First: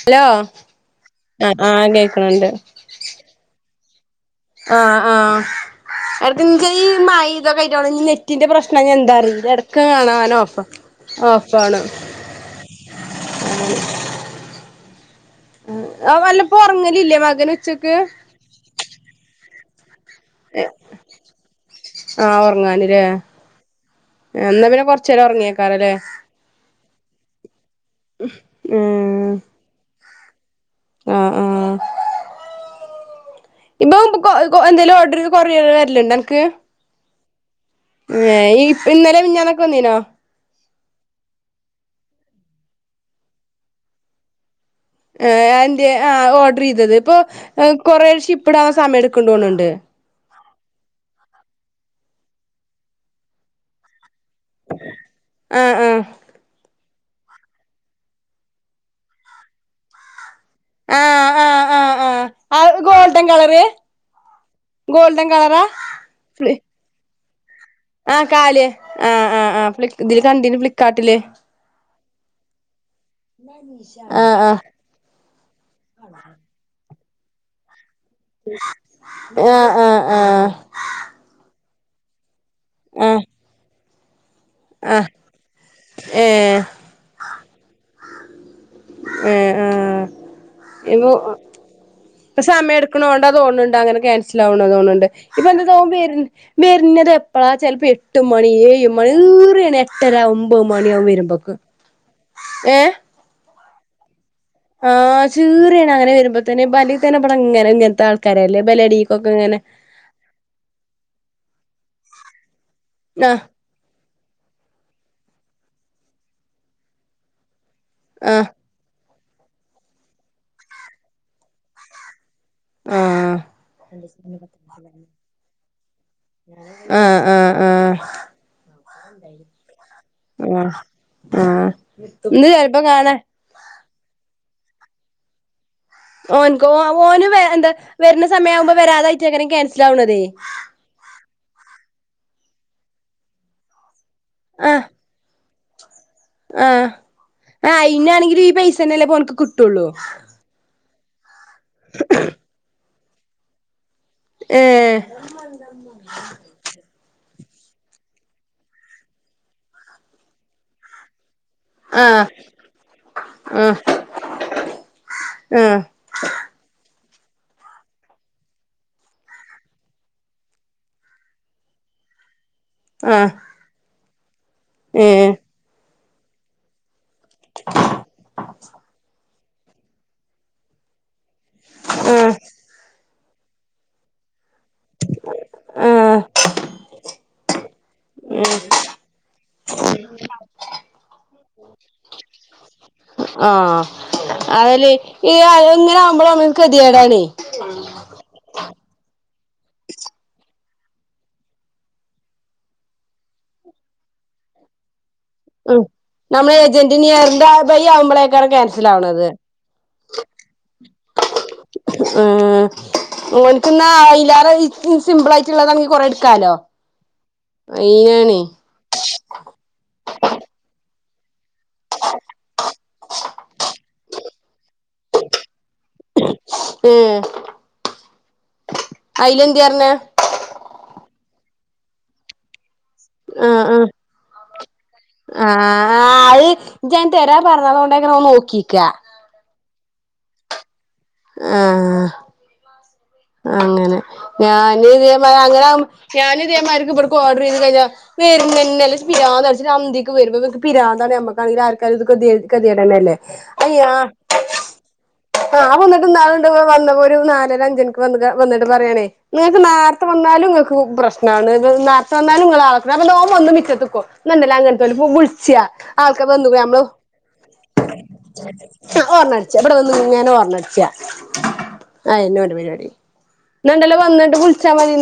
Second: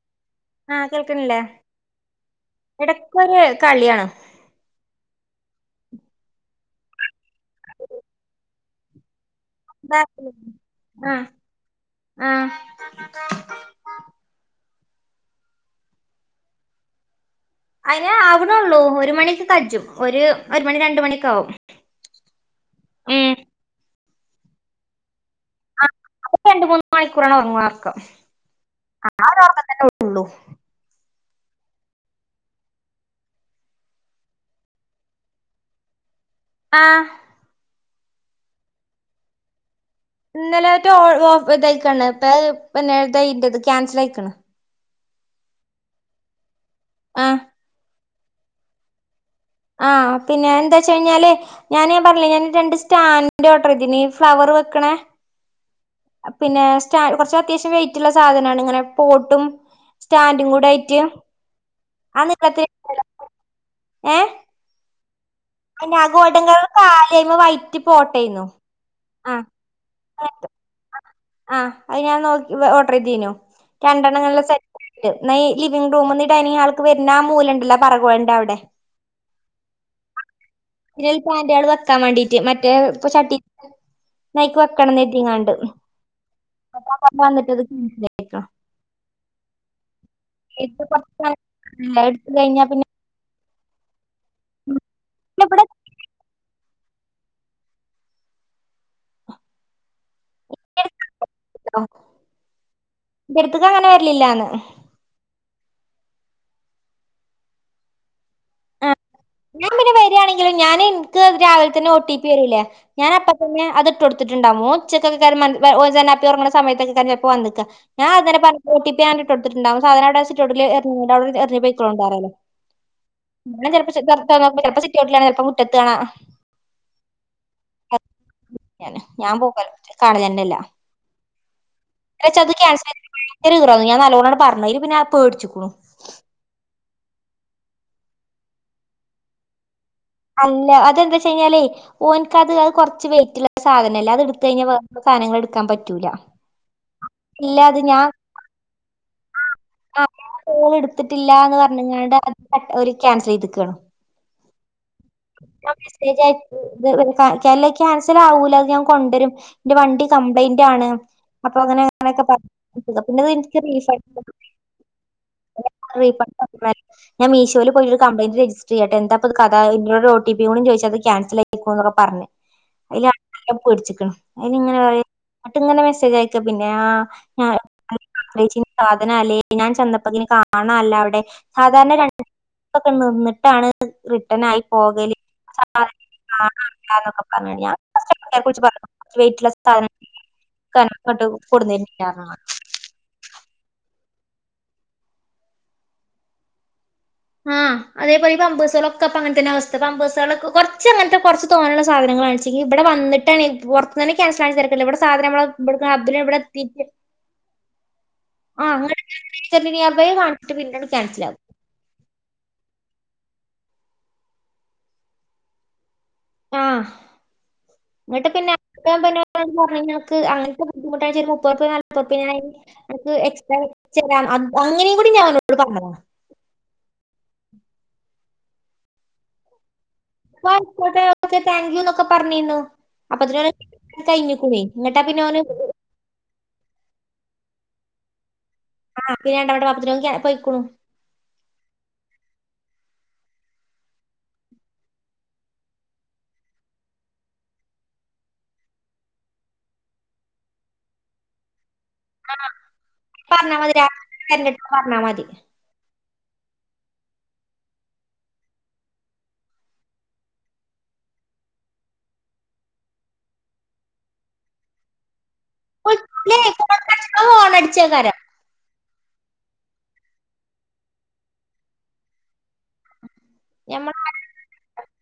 Hello ആഹ് കേൾക്കണില്ലേ ആ ആഹ് കേൾക്കണണ്ട് ഇടക്കൊരു കളിയാണ് ആഹ് ആഹ് എടക്ക് [unintelligible] മഴിംദൊക്കേയ്ട്ടാണ് ഈ നെറ്റിന്റെ പ്രശ്നംഞ്ഞെന്താറിയില്ല ഇടക്ക് കാണാങ്ങനെഓഫാ ആഹ് ഓഫാണ് ആഹ് അങ്ങനെ ആ ആഹ് വല്ലപ്പോഒറ്ങ്ങലില്ലേ മക്ക അയ്ന് ആവ്ണൊള്ളൂ ഒരു മണിഒക്കെകജും ഒരു ഒരു മണി രണ്ടു മണിഒക്കെ ആവും ഉം ഏ ന്നാപിന്നെ കുറച്ചു നേരം ഉറങ്ങിയേക്കാരല്ലേ ആഹ് അപ്പൊ രണ്ട് മൂന്ന് മണിക്കൂറാണ് ഉറക്കത്തിന്റെ ആ [unintelligible] തന്നെ ഉള്ളു അ ആ ഇപ്പൊ മ് പ്പം കൊ എന്തേലും ഓർഡർ കൊറിയർ വാരല്ണ്ടോന്ക്ക് ആഹ് ഏ ഇന്നലെ മിനിഞ്ഞാന്നൊക്കെ വന്നിനാ ഇന്നലേത്തെ ഓ ഓഫ് ഇതായ്ക്കാണ് പ്പെ പിന്നെ ഇതായിൻ്റെത് ക്യാൻസൽയിക്കണ് എന്റെ ആ ഓർഡർ ചെയ്തത് ഇപ്പൊ ആഹ് കുറേ ഷിപ്പിഡ് അവൻ സമയം എടുക്കും കൊണ്ടു പോണണ്ട് ആഹ് പിന്നെ എന്താ വെച്ച കഴിഞ്ഞാല് ഞാൻ പറഞ്ഞിലെ ഞാൻ രണ്ട് സ്റ്റാൻഡ ഓർഡർ ചെയ്തിന് ഫ്ലവർ വെക്കണ ആഹ് ആഹ് പിന്നെ [unintelligible] കുറച്ച് അത്യാവശ്യം വെയ്റ്റുള്ളള്ള സാധനാണ് ഇങ്ങനെ പോട്ടും സ്റ്റാൻഡ് കൂടയിട്ട് ആഹ് ആഹ് ആഹ് ആ ആഹ് നി ഗോൾഡൻ [unintelligible] കളറ് ഏ ഗോൾഡൻ കളറാ അ്ന്നെ ആ ഗോൾഡൻ ഫ്ലി കളർ കാല് അയ്മെ വൈറ്റ് ആഹ് പോട്ടേന്നു കാല് ആഹ് ആ ആ ഫ്ലിക്ക് ഇതില് കണ്ടിന് ഫ്ലിപ്കാർട്ടില് അ് ഞാൻ നോക്കി [unintelligible] [unintelligible] ചെയ്തീനു ആഹ് രണ്ടെണ്ണംങ്ങനെല്ല ആഹ് സെറ്റായിട്ട് ന്നാ ഈ ലിവിംഗ് റൂമിന്ന് ഈ ഡൈനിംഗ്ഹാള്ക്ക് വര്ന്ന ആ മൂലണ്ടല്ല ആഹ് ആഹ് ആ [unintelligible] പ്ലാൻ്റാള് വെക്കാൻ മാണ്ടീട്ട് മറ്റേ ഇപ്പൊ ആഹ് ചട്ടി ഇഞ്ഞയ്ക്ക് ആഹ് വെക്കണംന്നെര്ദികാണ്ട് ഏഹ് മ് [unintelligible] വന്നിട്ടത് [unintelligible] ഏ ആ എടുത്ത് ഇപ്പം കഴിഞ്ഞാ സമയം പിന്നെ ഇട്ക്ക്ണോണ്ടാ തോണണ്ട് അങ്ങനെ ക്യാൻസൽ ആണ് തോന്നുണ്ട് ഇപ്പൊ ഇവിടെ എന്താ തോ ഒൻവര്ണ് വര്ണത് എപ്പളാ ചെലപ്പോ എട്ട് മണി ഏഴ് മണി [unintelligible] എട്ടര ഒൻമ്പത് മണിയാവും വരമ്പോക്ക് ഏ ട്തുക്ക് അങ്ങനെ വര്ലില്ലാന്ന് ആ ചീറേണ് അങ്ങനെ വരുമ്പോ തന്നെ ബലി തന്നെട ഇങ്ങനെ ഇങ്ങനത്തെ ആൾക്കാ ആ ഞാൻ പിന്നെ വരിയാണെങ്കിലും ഞാൻ എനിക്ക് രാവിലെ തന്നെ ഒ ടി പി വരല്ലേ ഞാൻ അപ്പ ആഹ് തന്നെ അത്ട്ട് കൊടുത്ത് കൊടുത്തിട്ടുണ്ടാകും ഓൻ ഉച്ചക്കൊക്കെയ്ക്കാരം [unintelligible] ജെന്നാപ്പി ഒർങ്ങ്ണെ സയത്തൊക്കെയ്ക്കാരം ചെൽപ്പം വന്ന്ക്ക ഞാ അങ്ങന്നെ ആഹ് പല [unintelligible] ഓ ടി പി ആണ്ട്ഇട്ടൊട്ത്ത്ട്ട്ണ്ടാവും [unintelligible] സാധനവിടെ സിറ്റൗട്ടിൽ എിറ്ഞ്ഞാട അവ്ടെ എറ്ഞ്ഞ് പൊയിക്കളോണ്ട്പറ്യലാ ആഹ് ഇവ്ടെ ചെലപ്പോ [unintelligible] ചിലപ്പോ സിറ്റൗട്ടില്കാണ ചിലപ്പം മുറ്റത്ത് കാണാ ആഹ ആഹ ഉഹ ഞാന് ഞാൻ പോക്കാലെന്നെല്ല കാണലെന്നെല്ല ആഹ് ആഹ് ഇന്ന് ഏന്താച്ചാത് ചെലപ്പോ ക്യാൻസലായത്ച്ച് കാണാ ഭയങ്കര ഈറായ്ണാ ഞാൻ നല്ലോണാണ്ട് പറഞ്ഞ് അയ്ല് പിന്നെ ആ പേടിച്ചുക്കുണു ഓന്ക്ക് ഓ ഓന് വ എന്താ വര്ണ സമയവുമ്പോ വരാതായിട്ട് എങ്ങനിം ക്യാൻസൽ ആവണതേ അല്ല അതെന്താ വെച്ച് കഴിഞ്ഞാലേ ഓനക്ക് അത് അത് കുറച്ച് വെയിറ്റുള്ള സാധനം അല്ലേ അത് എടുത്ത് കഴിഞ്ഞൽ വേറെ സധങ്ങൾ എക്കാൻ പറ്റൂല ആ് ഇല്ല ആ അത് ഞാൻ അയിനാണെങ്കിലും ഈ പൈസന്നെല്ലെപ്പോന്ക്ക് കിട്ടൊള്ളു ത്തിട്ടില്ലാന്ന് പറഞ്ഞ്ങ്ങാണ്ട് അത് [unintelligible] ഓല് ക്യാൻസൽ ചെയ്ത്ക്കാണ് ഏഹ് ആ മെസ്സേജ് അയക്ക് ത് [unintelligible] കേല്ല ക്യാൻസൽ ആവൂല അത് ഞാൻ കൊണ്ടരും എന്റെ വണ്ടി കംപ്ലൈന്റാണ് അപ്പൊ അങ്ങനെ അങ്ങനെയൊക്കെ ആഹ് പറ പിന്നെത് എനിക്ക് ആഹ് റീഫണ്ട് ആഹ് റീഫ ഞാൻ മീഷോയിൽ പോയിട്ട്രു കംപ്ലയിന്റ് രജിസ്റ്റർ ചെയ്യട്ടെ എന്താ കഥ ഇ ഒടിപും ചോച്ച അത് ക്യാൻസൽയിക്കോ എന്നൊക്കെ പറഞ്ഞഞ് ആഹ് അതി പേടിച്ചിക്കണം അങ്ങനെ ഏഹ് ഇങ്ങെ ക്ക പിന്നെ ആ സാധന അല്ലേ ഞാൻ ചന്തപ്പകെ കാണല്ല അവിടെ സാധാരണ ആഹ് രണ്ടായിരൊക്കെ നിന്നിട്ടാണ് റിട്ടേൺ ആയി പോകല് ആഹ് കാക്കെ പറഞ്ഞ ഞാൻ കുറിച്ച് പറഞ്ഞ വീട്ടില സ്ഥനം കനക്കോട്ട് കൊടണ്ടല്ലാന്നു പറഞ്ഞ് ആഹ അതല്ലേ അ എങ്ങനെ ആവുമ്പോൾ നമ്മതിയാ ആഹ അതേപോലെ അമ്പസ പ്പ അങ്ങനത്തെന്നെ അവസ്ഥ പമ്പേ്സുകൾ കുറച്ച് അങ്ങനത്തെ കുറച്ച് തോന്നാനുള്ള സാധനങ്ങളാണ് വെ ഇവിടെ വന്നിട്ടാണ് ന യാൻസല തേർക്കേ ഇവിടെ സാധന നമ്മ ഉം ഇ അബ് ഇവിടെ എത്തി ആമ്പോഴേക്കാണ് കാൻസൽവുന്നത് നിയർ ബൈ കാണിച്ചിട്ട് പിന്നങ്ങട് ക്യാൻസലാകും. ആ ഓൻക്ക് എന്ന സിമ്പിൾ ആയിട്ടുള്ളതങ്കി കൊറ എടുക്കാലോ ഇങ്ങിട്ട് അയിനാണേ പിന്നെ പറ അങ്ങ ബുദ്ധമട്ട് ഒരു മുപ്പറപ്പ നാപ്പറപ്പ എക്സ്രാേരാം അങ്ങനേ കൂടി ഞാ ആ ഉം അയില എന്ത് പറഞ്ഞ ആക്കോട്ടെ ഓക്കെ താങ്ക്യൂ എന്നൊക്കെ പറഞ്ഞിന്നു ആഹ പിന്നെ ഓന് ആ ആ അത് ഞാൻ തരാ പറഞ്ഞതണ്ട് നോക്കി ആഹ പിന്നെ രണ്ടവമ്മടെ പാപ്പത്തിന ന പോയിക്കണു ആ....... അങ്ങനെ ഞാൻ ഇത അങ്ങനെ ഞാൻ ഇതേമാരിക്കും ഇവിടക്കും ഓർഡർ ചെയ്ത് കഴിഞ്ഞ വ [unintelligible] സന്ധ്യക്ക് വരും ഞാൻ ചോദിച്ച് പിരാന്താണ് നമ്മക്ക് ആണെങ്കിൽ ടല്ലേ പറഞ്ഞാ മതി അയ്യ രാത്രി തെരഞ്ഞെടുത്ത് പറഞ്ഞാ മതി. ആ വന്നപ്പോ ഒരു നാല അഞ്ചക്ക് വന്നിട്ട് പറയണേ നിങ്ങൾക്ക് നേരത്തെ വന്നാലും ക്ക് പ്രശ്ന നേരത്തെ വന്നാലും നിൾള നോ ഓൻ വന്ന് മുറ്റത്ത് നിക്കും നണ്ടല്ല അങ്ങനത്തെച്ച ശ ആൾക്കാ വിളിച്ചില്ലേ വന്ന പോ ഫോൺ നമ്മള അടിച്ചപ്പോ ഫോൺ അടിച്ചേക്കാരം. ഓർണൽ എവിടെ വന്ന് ഞഞ്ഞടിച്ച ആ എന്നോ പരിപാടിണ്ടല്ലോ ഞമ്മള് വന്നിട്ട് വിളിച്ചാ മതി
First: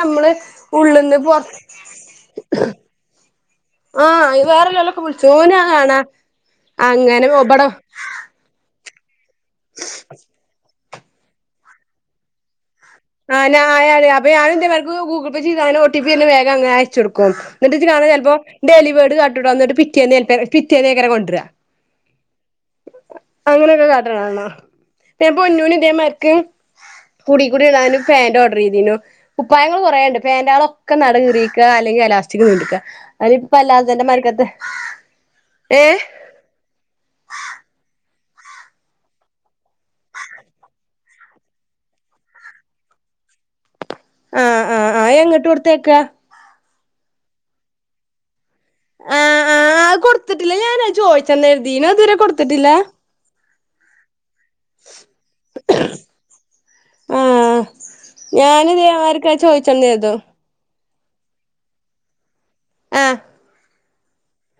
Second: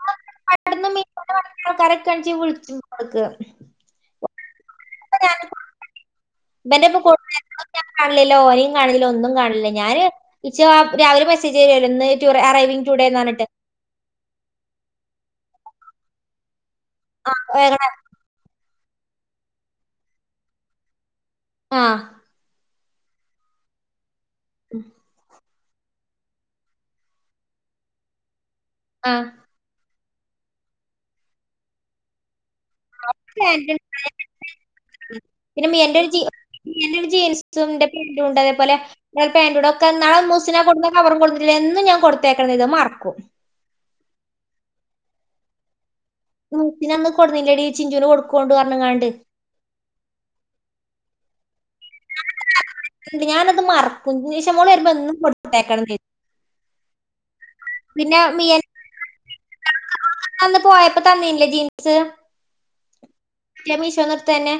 നമ്മള് പന്ന് മ ഉള്ളിന്ന് പൊർ ആൾക്കാരൊക്കെണ വിളിച്ചു കൊടുക്കുക ആഹ് വേറെല്ലല്ലൊക്കെ വിളിച്ചു ഓനാ കാണാ അങ്ങനെ ഇബടെ പിന്നെപ്പടുൻ കാണല്ലോ അ ഒന്നും കാണില്ല ഞാന് രാവിലെ മെസ്സേജ് ചെയ്ലേ ഇന്ന് [inaudible] ആാ ആ അപ്പ ഞാന എർക്ക് ഗൂഗിൾ പേ ചെയ്ത ഒ ടി പിന്നെ വേഗ അനെ ചു കൊടുക്കും എന്നിട്ട് കാ ചിലപ്പോ ടെലിവേഡ് കാട്ടുടോ എന്നിട്ട് പിറ്റേ പിറ്റേക്കെ കൊണ്ടുവരാ ആ അങ്ങനെയൊക്കെ കാട്ടണണോ പ്പൊ ഒന്നോ മർക്ക് കുട കൂടി ഇടാനും പാന്റ് ഓർഡർ ചെയ്തുന് ആ കുപ്പായങ്ങൾ കുറയണ്ട് പാൻ്റ്ളൊക്കെ നടകീറീരിക്കുക അല്ലെങ്കിൽ ക്ക അതിപ്പ അല്ലാതെന്റെ മരക്കത്തെ ഏ ഞൻ ഒരു ജീൻസന്റെ ഉണ്ട്‌ അതേപോലെ പാന്റുകൾ ഒക്കെ ഇന്നാൾ അമ്മുസിനു കൊണ്ടുവന്ന കവറും കൊടുത്തിട്ടില്ല എന്നും ഞാൻ കൊടുത്തേക്കുന്നത് ഇത് മറക്കും ആ ആ ആ എങ്ങോട്ട് കൊടുത്തേക്കാ മുത്തിനാന്ന് കൊണ്ടുവന്നില്ലെടി ചിഞ്ചുന് കൊടുക്കും ആഹ് ആഹ് അത് കൊടുത്തിട്ടില്ലാ ഞാനത് ചോദിച്ചന്ന് കരുതിനാ അത് ഇതുവരെ കൊടുത്തിട്ടില്ല [unintelligible] മറക്കും [unintelligible] മോൾ വരുമ്പോ എന്നും കൊടുതേക്കണന്ന് വിചാരിക്കും ആഹ് പിന്നെ മിയ ഞാന് ഇതേമാരിക്ക് അത് ചോയിച്ചന്ന് കരുതും [inaudible] പോയപ്പ തന്നിനില്ലേ ജീൻസ് ആഹ് മീഷോ ന്ന് എടുത്തന്നെ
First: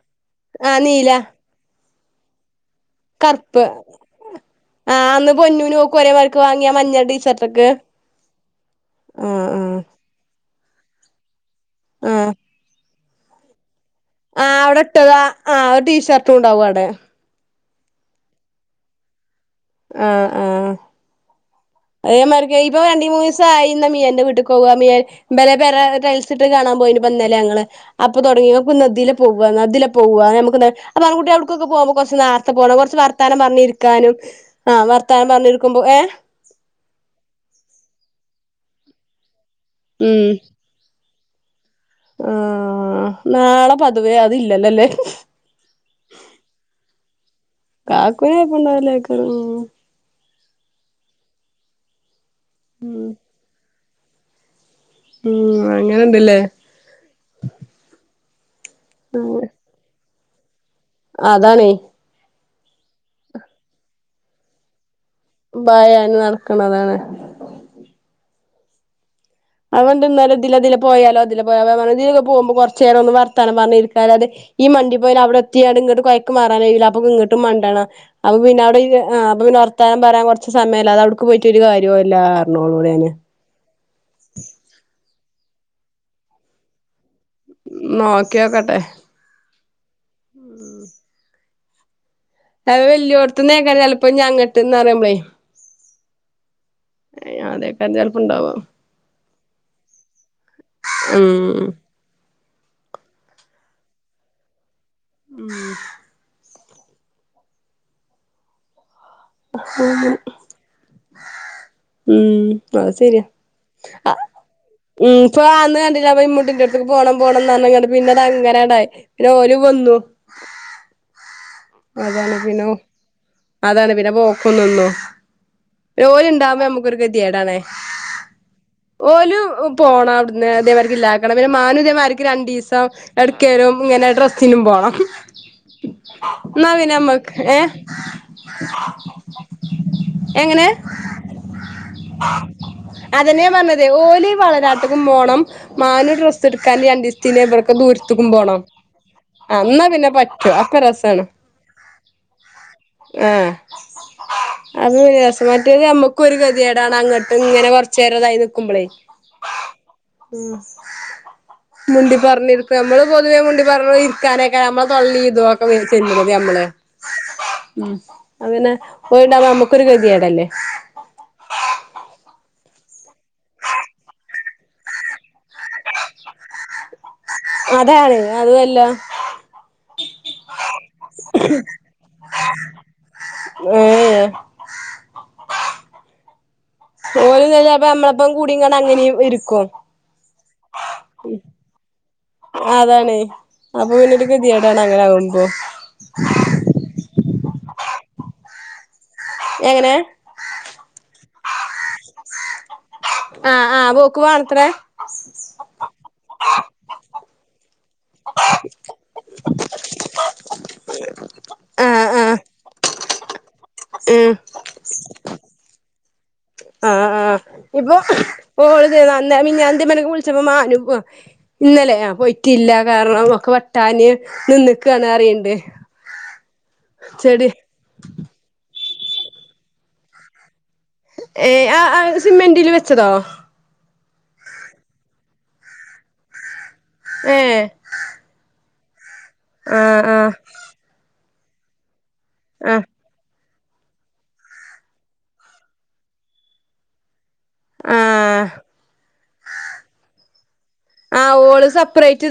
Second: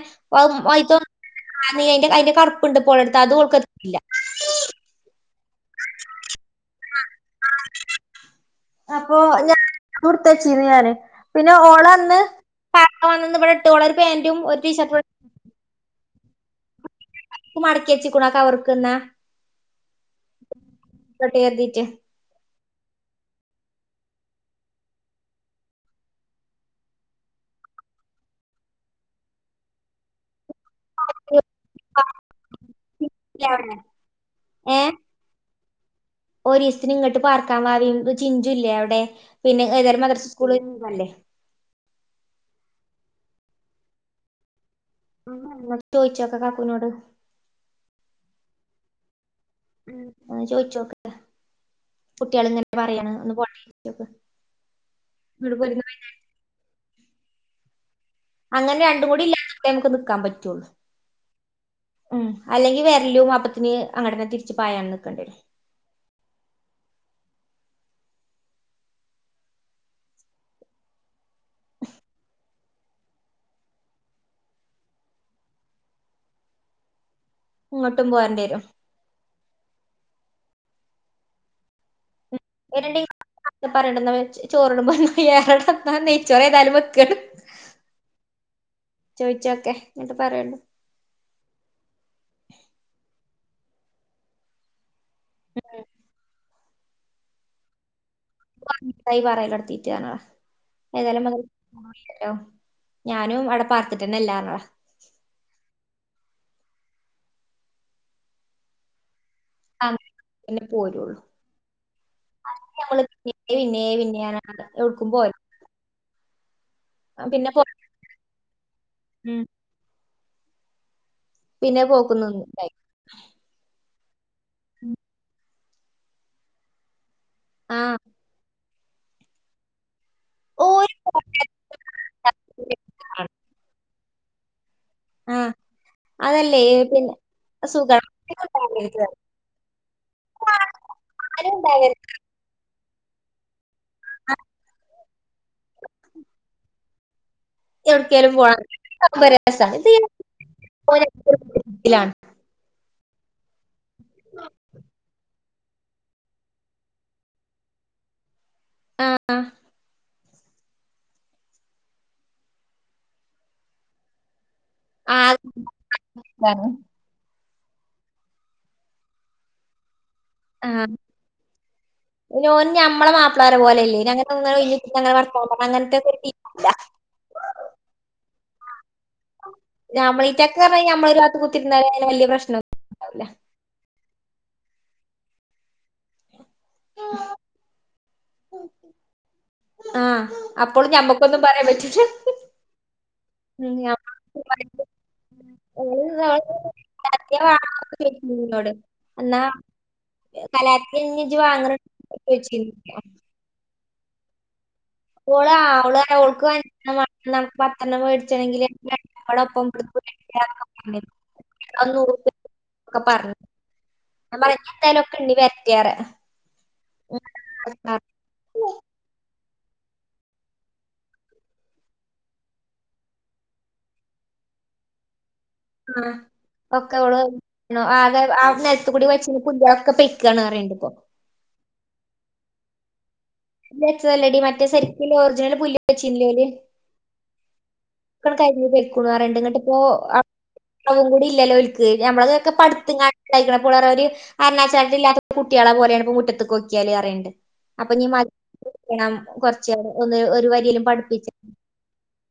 ആഹ് നീല [unintelligible] അയിൻ്റെ കറുപ്പ് ണ്ട് പ്പോളെടുത്ത് അതും ഓള് [unintelligible] ഇല്ല പൊന്നുനും ഓക്കും ഒരേ മാര്ക്ക്‌ വാങ്ങിയാ മഞ്ഞ ടീഷർട്ട്ക്ക് ആഹ് ആഹ് ച്ചിനി ഞാന് പിന്നെ ഓളന്ന് ആഹ് [unintelligible] പാന്റും ആഹ് ഒരു അവിടെ ഇട്ടത് ടീഷർട്ടും ആഹ് ഒരു ടീഷർട്ടും ഉണ്ടാവും അവിടെ ഒക്കെ മടക്കി വെച്ചുക്കുണു ആ കവറ്ക്ക് തന്നെ ആഹ് ആഹ് കരുതിയിട്ട് അതേ മാതിരി [unintelligible] രണ്ട് മൂന്നിസം ആയി ഇന്ന് മിയാന്റെ വീട്ടിക്ക് പോകുവാ മിയ [unintelligible] ടൈൽസ് ഇട്ടെ കാണാൻ പോയി ഇപ്പ ഇന്നലെ [unintelligible] അപ്പൊ തൊടങ്ങി നമ്മക്ക് ഇതിലെ പോവാ ന്നാഇതിലെ പോവാ നമ്മക്ക്ന്നാ അപ്പൊ ആൺകുട്ടികൾക്കൊക്കെ പോകുമ്പോ കുറച്ച് നേരത്തെ പോകണം കുറച്ച് വർത്താനം പറഞ്ഞിരിക്കാനും ആഹ് വർത്താനം പറഞ്ഞിരി ക്കുമ്പോ ഏഹ്? ഒരിസത്തിന് ഇങ്ങോട്ട് പാർക്കാൻ വാടി ചിഞ്ചു ഇല്ലേ അവിടെ? പിന്നെ ഏതായാലും മദ്രസ ഉം സ്കൂളീൽ [unintelligible] ആഹ് നാളെ പതുവേ അത് ഇല്ലല്ല അല്ലെ ആഹ് മ്മ്ക് ചോയിച്ചു നോക്കാം കാക്കുനോട്. കാക്കുനിപ്പോ [unintelligible] ഉം ഒന്ന് ചോദിച്ചു നോക്കട്ടെ കുട്ടികൾ ഇങ്ങനെ ഉം പറയണ് ഒന്ന് പോട്ടേ ക്ക്യപ്പ് ഉം അങ്ങനെയുണ്ട് ല്ലേ? അങ്ങനെ രണ്ടും കൂടി ഇല്ലാത്തപ്പെ നമുക്ക് നിക്കന് പറ്റുള്ളൂ. അതാണെ അല്ലെങ്കി വേരലും അപ്പേത്തെന് അങ്ങട്ടന്നെ തിരിച്ച് പായാണ് ഭയാണ് നടക്കണതാണ്. അതൊണ്ട് എന്നാലും ഇതിൽ അതില് പോയാലോ അതില് പോയാലും ഇതിലൊ പോകുമ്പോ കുറച്ചു നേരം ഒന്ന് വർത്തനം പറഞ്ഞിരിക്കാനതേ ഈ മണ്ടി പോയിൽ അവിടെ എത്തിയാട് ഇങ്ങോട്ട് കൊയക്ക് മാറാന് കഴിയൂല അപ്പൊ ഇങ്ങട്ട് മണ്ടണം ഇങ്ങോട്ടും അപ്പൊ പോരേണ്ടി വരും പിന്നെ അവിടെ അ അപ്പൊ പിന്നെ വർത്താനം പറയാൻ കുറച്ച് സമയല്ലെ അത് അവിടുക്ക് പോയിട്ട് ഒരു കാര്യോ ഉള്ള കാർണുകൂടെയാന്ന് പറയണ്ടന്ന് വെച്ച് ചോറുണ്ണുബോ ഇയാടെന്തായാലും നെയ്ച്ചോറ് ഏതാലും വെക്കാണ് മാ കേക്കാട്ടെ ചോയിച്ചോക്കെ എന്നിട്ട് പറയണ്ട് അത് വല്യോടത് ന് എങ്ങനെ ചെലപ്പം ഞാങ്ങട്ടന്ന് പറമ്പളെ അയ്യോ അതെക്കാ ചെല ആയി പറയിലെട്ത് തീറ്റ ആണോ ഏതായാലുംവന്ന് ഉം [unintelligible] ഞാനും അവിടെ പാർത്തിട്ടന്നേ ഇല്ലാ പറഞ്ഞതാ ഉം അഹ് പിന്നെ പോരുള്ളു ഉമ് അത് ശരിയാ പിന്നെ പിന്നെ ആഹ് എവിടക്കും ഉമ് പോയി സ്പാ അന്ന് കണ്ടില്ല [unintelligible] ട്ടന്റെടുത്ത്ക്ക് പോണം പോണം പിന്നെ പോ പറഞ്ഞങ്ങട്ട് പിന്നെത് അങ്ങനെടായി പിന്നെ ഉം ഓരും വന്നു പിന്നെ പോക്കു അതാണ് പിന്നെ നിന്നുല്ലേ അതാണ് പിന്നെ പോക്കും നിന്നു ജോലി ഇണ്ടാമ്പോ നമുക്കൊരു യേടാണ് ആ ഓലും പോണം അവിടുന്ന് അതേമാതിരി [unintelligible] ഓര് ആർക്ക് ഇല്ലാക്കണം പിന്നെ മാനു ഇതേപോലെ രണ്ടീസം എടുക്കരും ഇങ്ങനെ ഡ്രസ്സിനും പോണം ആ അതല്ലേ ന്നാ പിന്നെ പിന്നെമ്മക്ക് സുഖം എങ്ങനെ ആരും ഉണ്ടാവരുത് അതെന്നെയാ പറഞ്ഞതെ ഓലി ആ വളനാട്ട്ക്കും പോണം മാനു ഡ്രസ്സെടുക്കാൻ രണ്ടീസ് എവിടക്കേലും പോണം ആഹ് എന്നാ പിന്നെ പറ്റും അപ്പൊ രസാണ് [unintelligible] ആഹ് അത് [unintelligible] മറ്റേത് നമ്മക്കും ഒരു ഗതിയേടാണ് അങ്ങോട്ടും ഇങ്ങനെ കൊറച്ചു നേരായി നിക്കുമ്പളേ ഉം മുണ്ടി പറഞ്ഞിരിക്കാ നമ്മള് പൊതുവേ മുണ്ടി പറഞ്ഞു ഇരിക്കാനൊക്കെ [unintelligible] നമ്മളെ തൊള്ളേം ഇതുവൊക്കെ [unintelligible] നമ്മള് ആകാണ് ഉം അങ്ങനെ പോയിണ്ടാവുമ്പോ നമ്മുക്കൊരു ഗതിയേടാ ആഹ് ഇനി ഓൻ ഞമ്മളെ മാപ്പിളമാരെ പോലെയല്ലേനി അങ്ങനെ ഒന്നും വെല്ല്യ [unintelligible] വർത്താനം പറഞ്ഞ് അങ്ങനത്തെ ഒരു [unintelligible] അതാണ് അതുവല്ലാ നമ്മൾ ഈറ്റക്ക് പറഞ്ഞ് നമ്മളൊരു ഭാഗത്ത് കുത്തിരുന്ന വല്ല്യ പ്രശ്നൊന്നും ഉണ്ടാവൂല്ല ഏഹ് ഓല് [unintelligible] നമ്മളപ്പം കൂടീങ്ങാണ്ട് അങ്ങനെയും ഇരിക്കും ആഹ് അപ്പോളും ഞമ്മക്കൊന്നും പറയാൻ പറ്റില്ല ആ അതാണ് ഉം അപ്പൊ ഞമ്മ പിന്നൊരു ഗതിയേടാണ് അങ്ങനെ ആകുമ്പോ [unintelligible] എന്നോട് അന്നാ എങ്ങനെ കല [unintelligible] [unintelligible] ആഹ് ആഹ് അപ്പോ ഓക്ക് വേണത്രേ അപ്പോ ഓള് ആ ഓള് പറഞ്ഞ് ഓൾക്ക് [unintelligible] പത്തെണ്ണം മേടിച്ചണെങ്കിൽ ആഹ് ആഹ് [unintelligible] അ ഉം ഞാൻ പറയാ എന്തായാലും ഒക്കെ എണ്ണി വെരട്ടേ [unintelligible] ആഹ് ആഹ് ഇപ്പൊ ഓള് [unintelligible] ഞാന് [unintelligible] മാനു ആ ഇന്നലെ ആ പോയിട്ടില്ല കാരണം ആക്കൊ വെട്ടാന് നിന്ന്ക്കാ [unintelligible] ആ ഒക്കെ ഓള് ആ [unintelligible] കൂടി [unintelligible] ഒക്കെ പെയ്ക്കാണ് പറയ്ണ്ട്പ്പോ ഏ ആ ആ സിമെന്റിൽ വെച്ചതോ [unintelligible] ച്ചതല്ലടി മറ്റേ [unintelligible] ഒറിജിനൽ പുല്ലി വെച്ചില്ലേ അയില് ഏഹ് ക്കെണ് കരിഞ്ഞ് പൊയ്ക്കണൂ പറേന്ന്ണ്ട് ഇന്നട്ട് ഇപ്പോ ആഹ് ആഹ് അതും കൂടി ഇല്ലല്ലോ ഓൽക്ക് ഞമ്മളതൊക്കെ ആഹ് പടുത്തുങ്ങാണ്ട് ഇണ്ടായിക്കണപ്പോ ഓള് പറയാ ഒരു അരഞ്ഞാചരട് ഇല്ലാത്ത കുട്ടികളെ പോലെയാണ്പ്പോ മുറ്റത്തേക്ക് നോക്കിയാല് പറയണണ്ട് അഈ ആഹ ണം കൊറച്ച ഒന്ന് ഒരു വരിലും പഠിപ്പിച്ച ആഹ് ഓള് സെപ്പറേറ്റ്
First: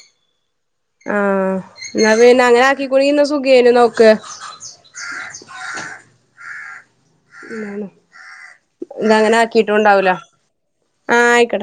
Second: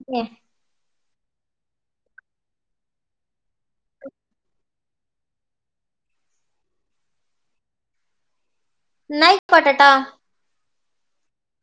[unintelligible] ആഹ എന്നാ പിന്നെ അങ്ങനെ ആക്കിക്കൂണ ഇന്ന് സുഖേനു നോക്ക് [inaudible] ഇതങ്ങനെ ആക്കിട്ടും എന്നായിക്കോട്ടെട്ടോ ഇണ്ടാവൂല ആഹ ആയിക്കട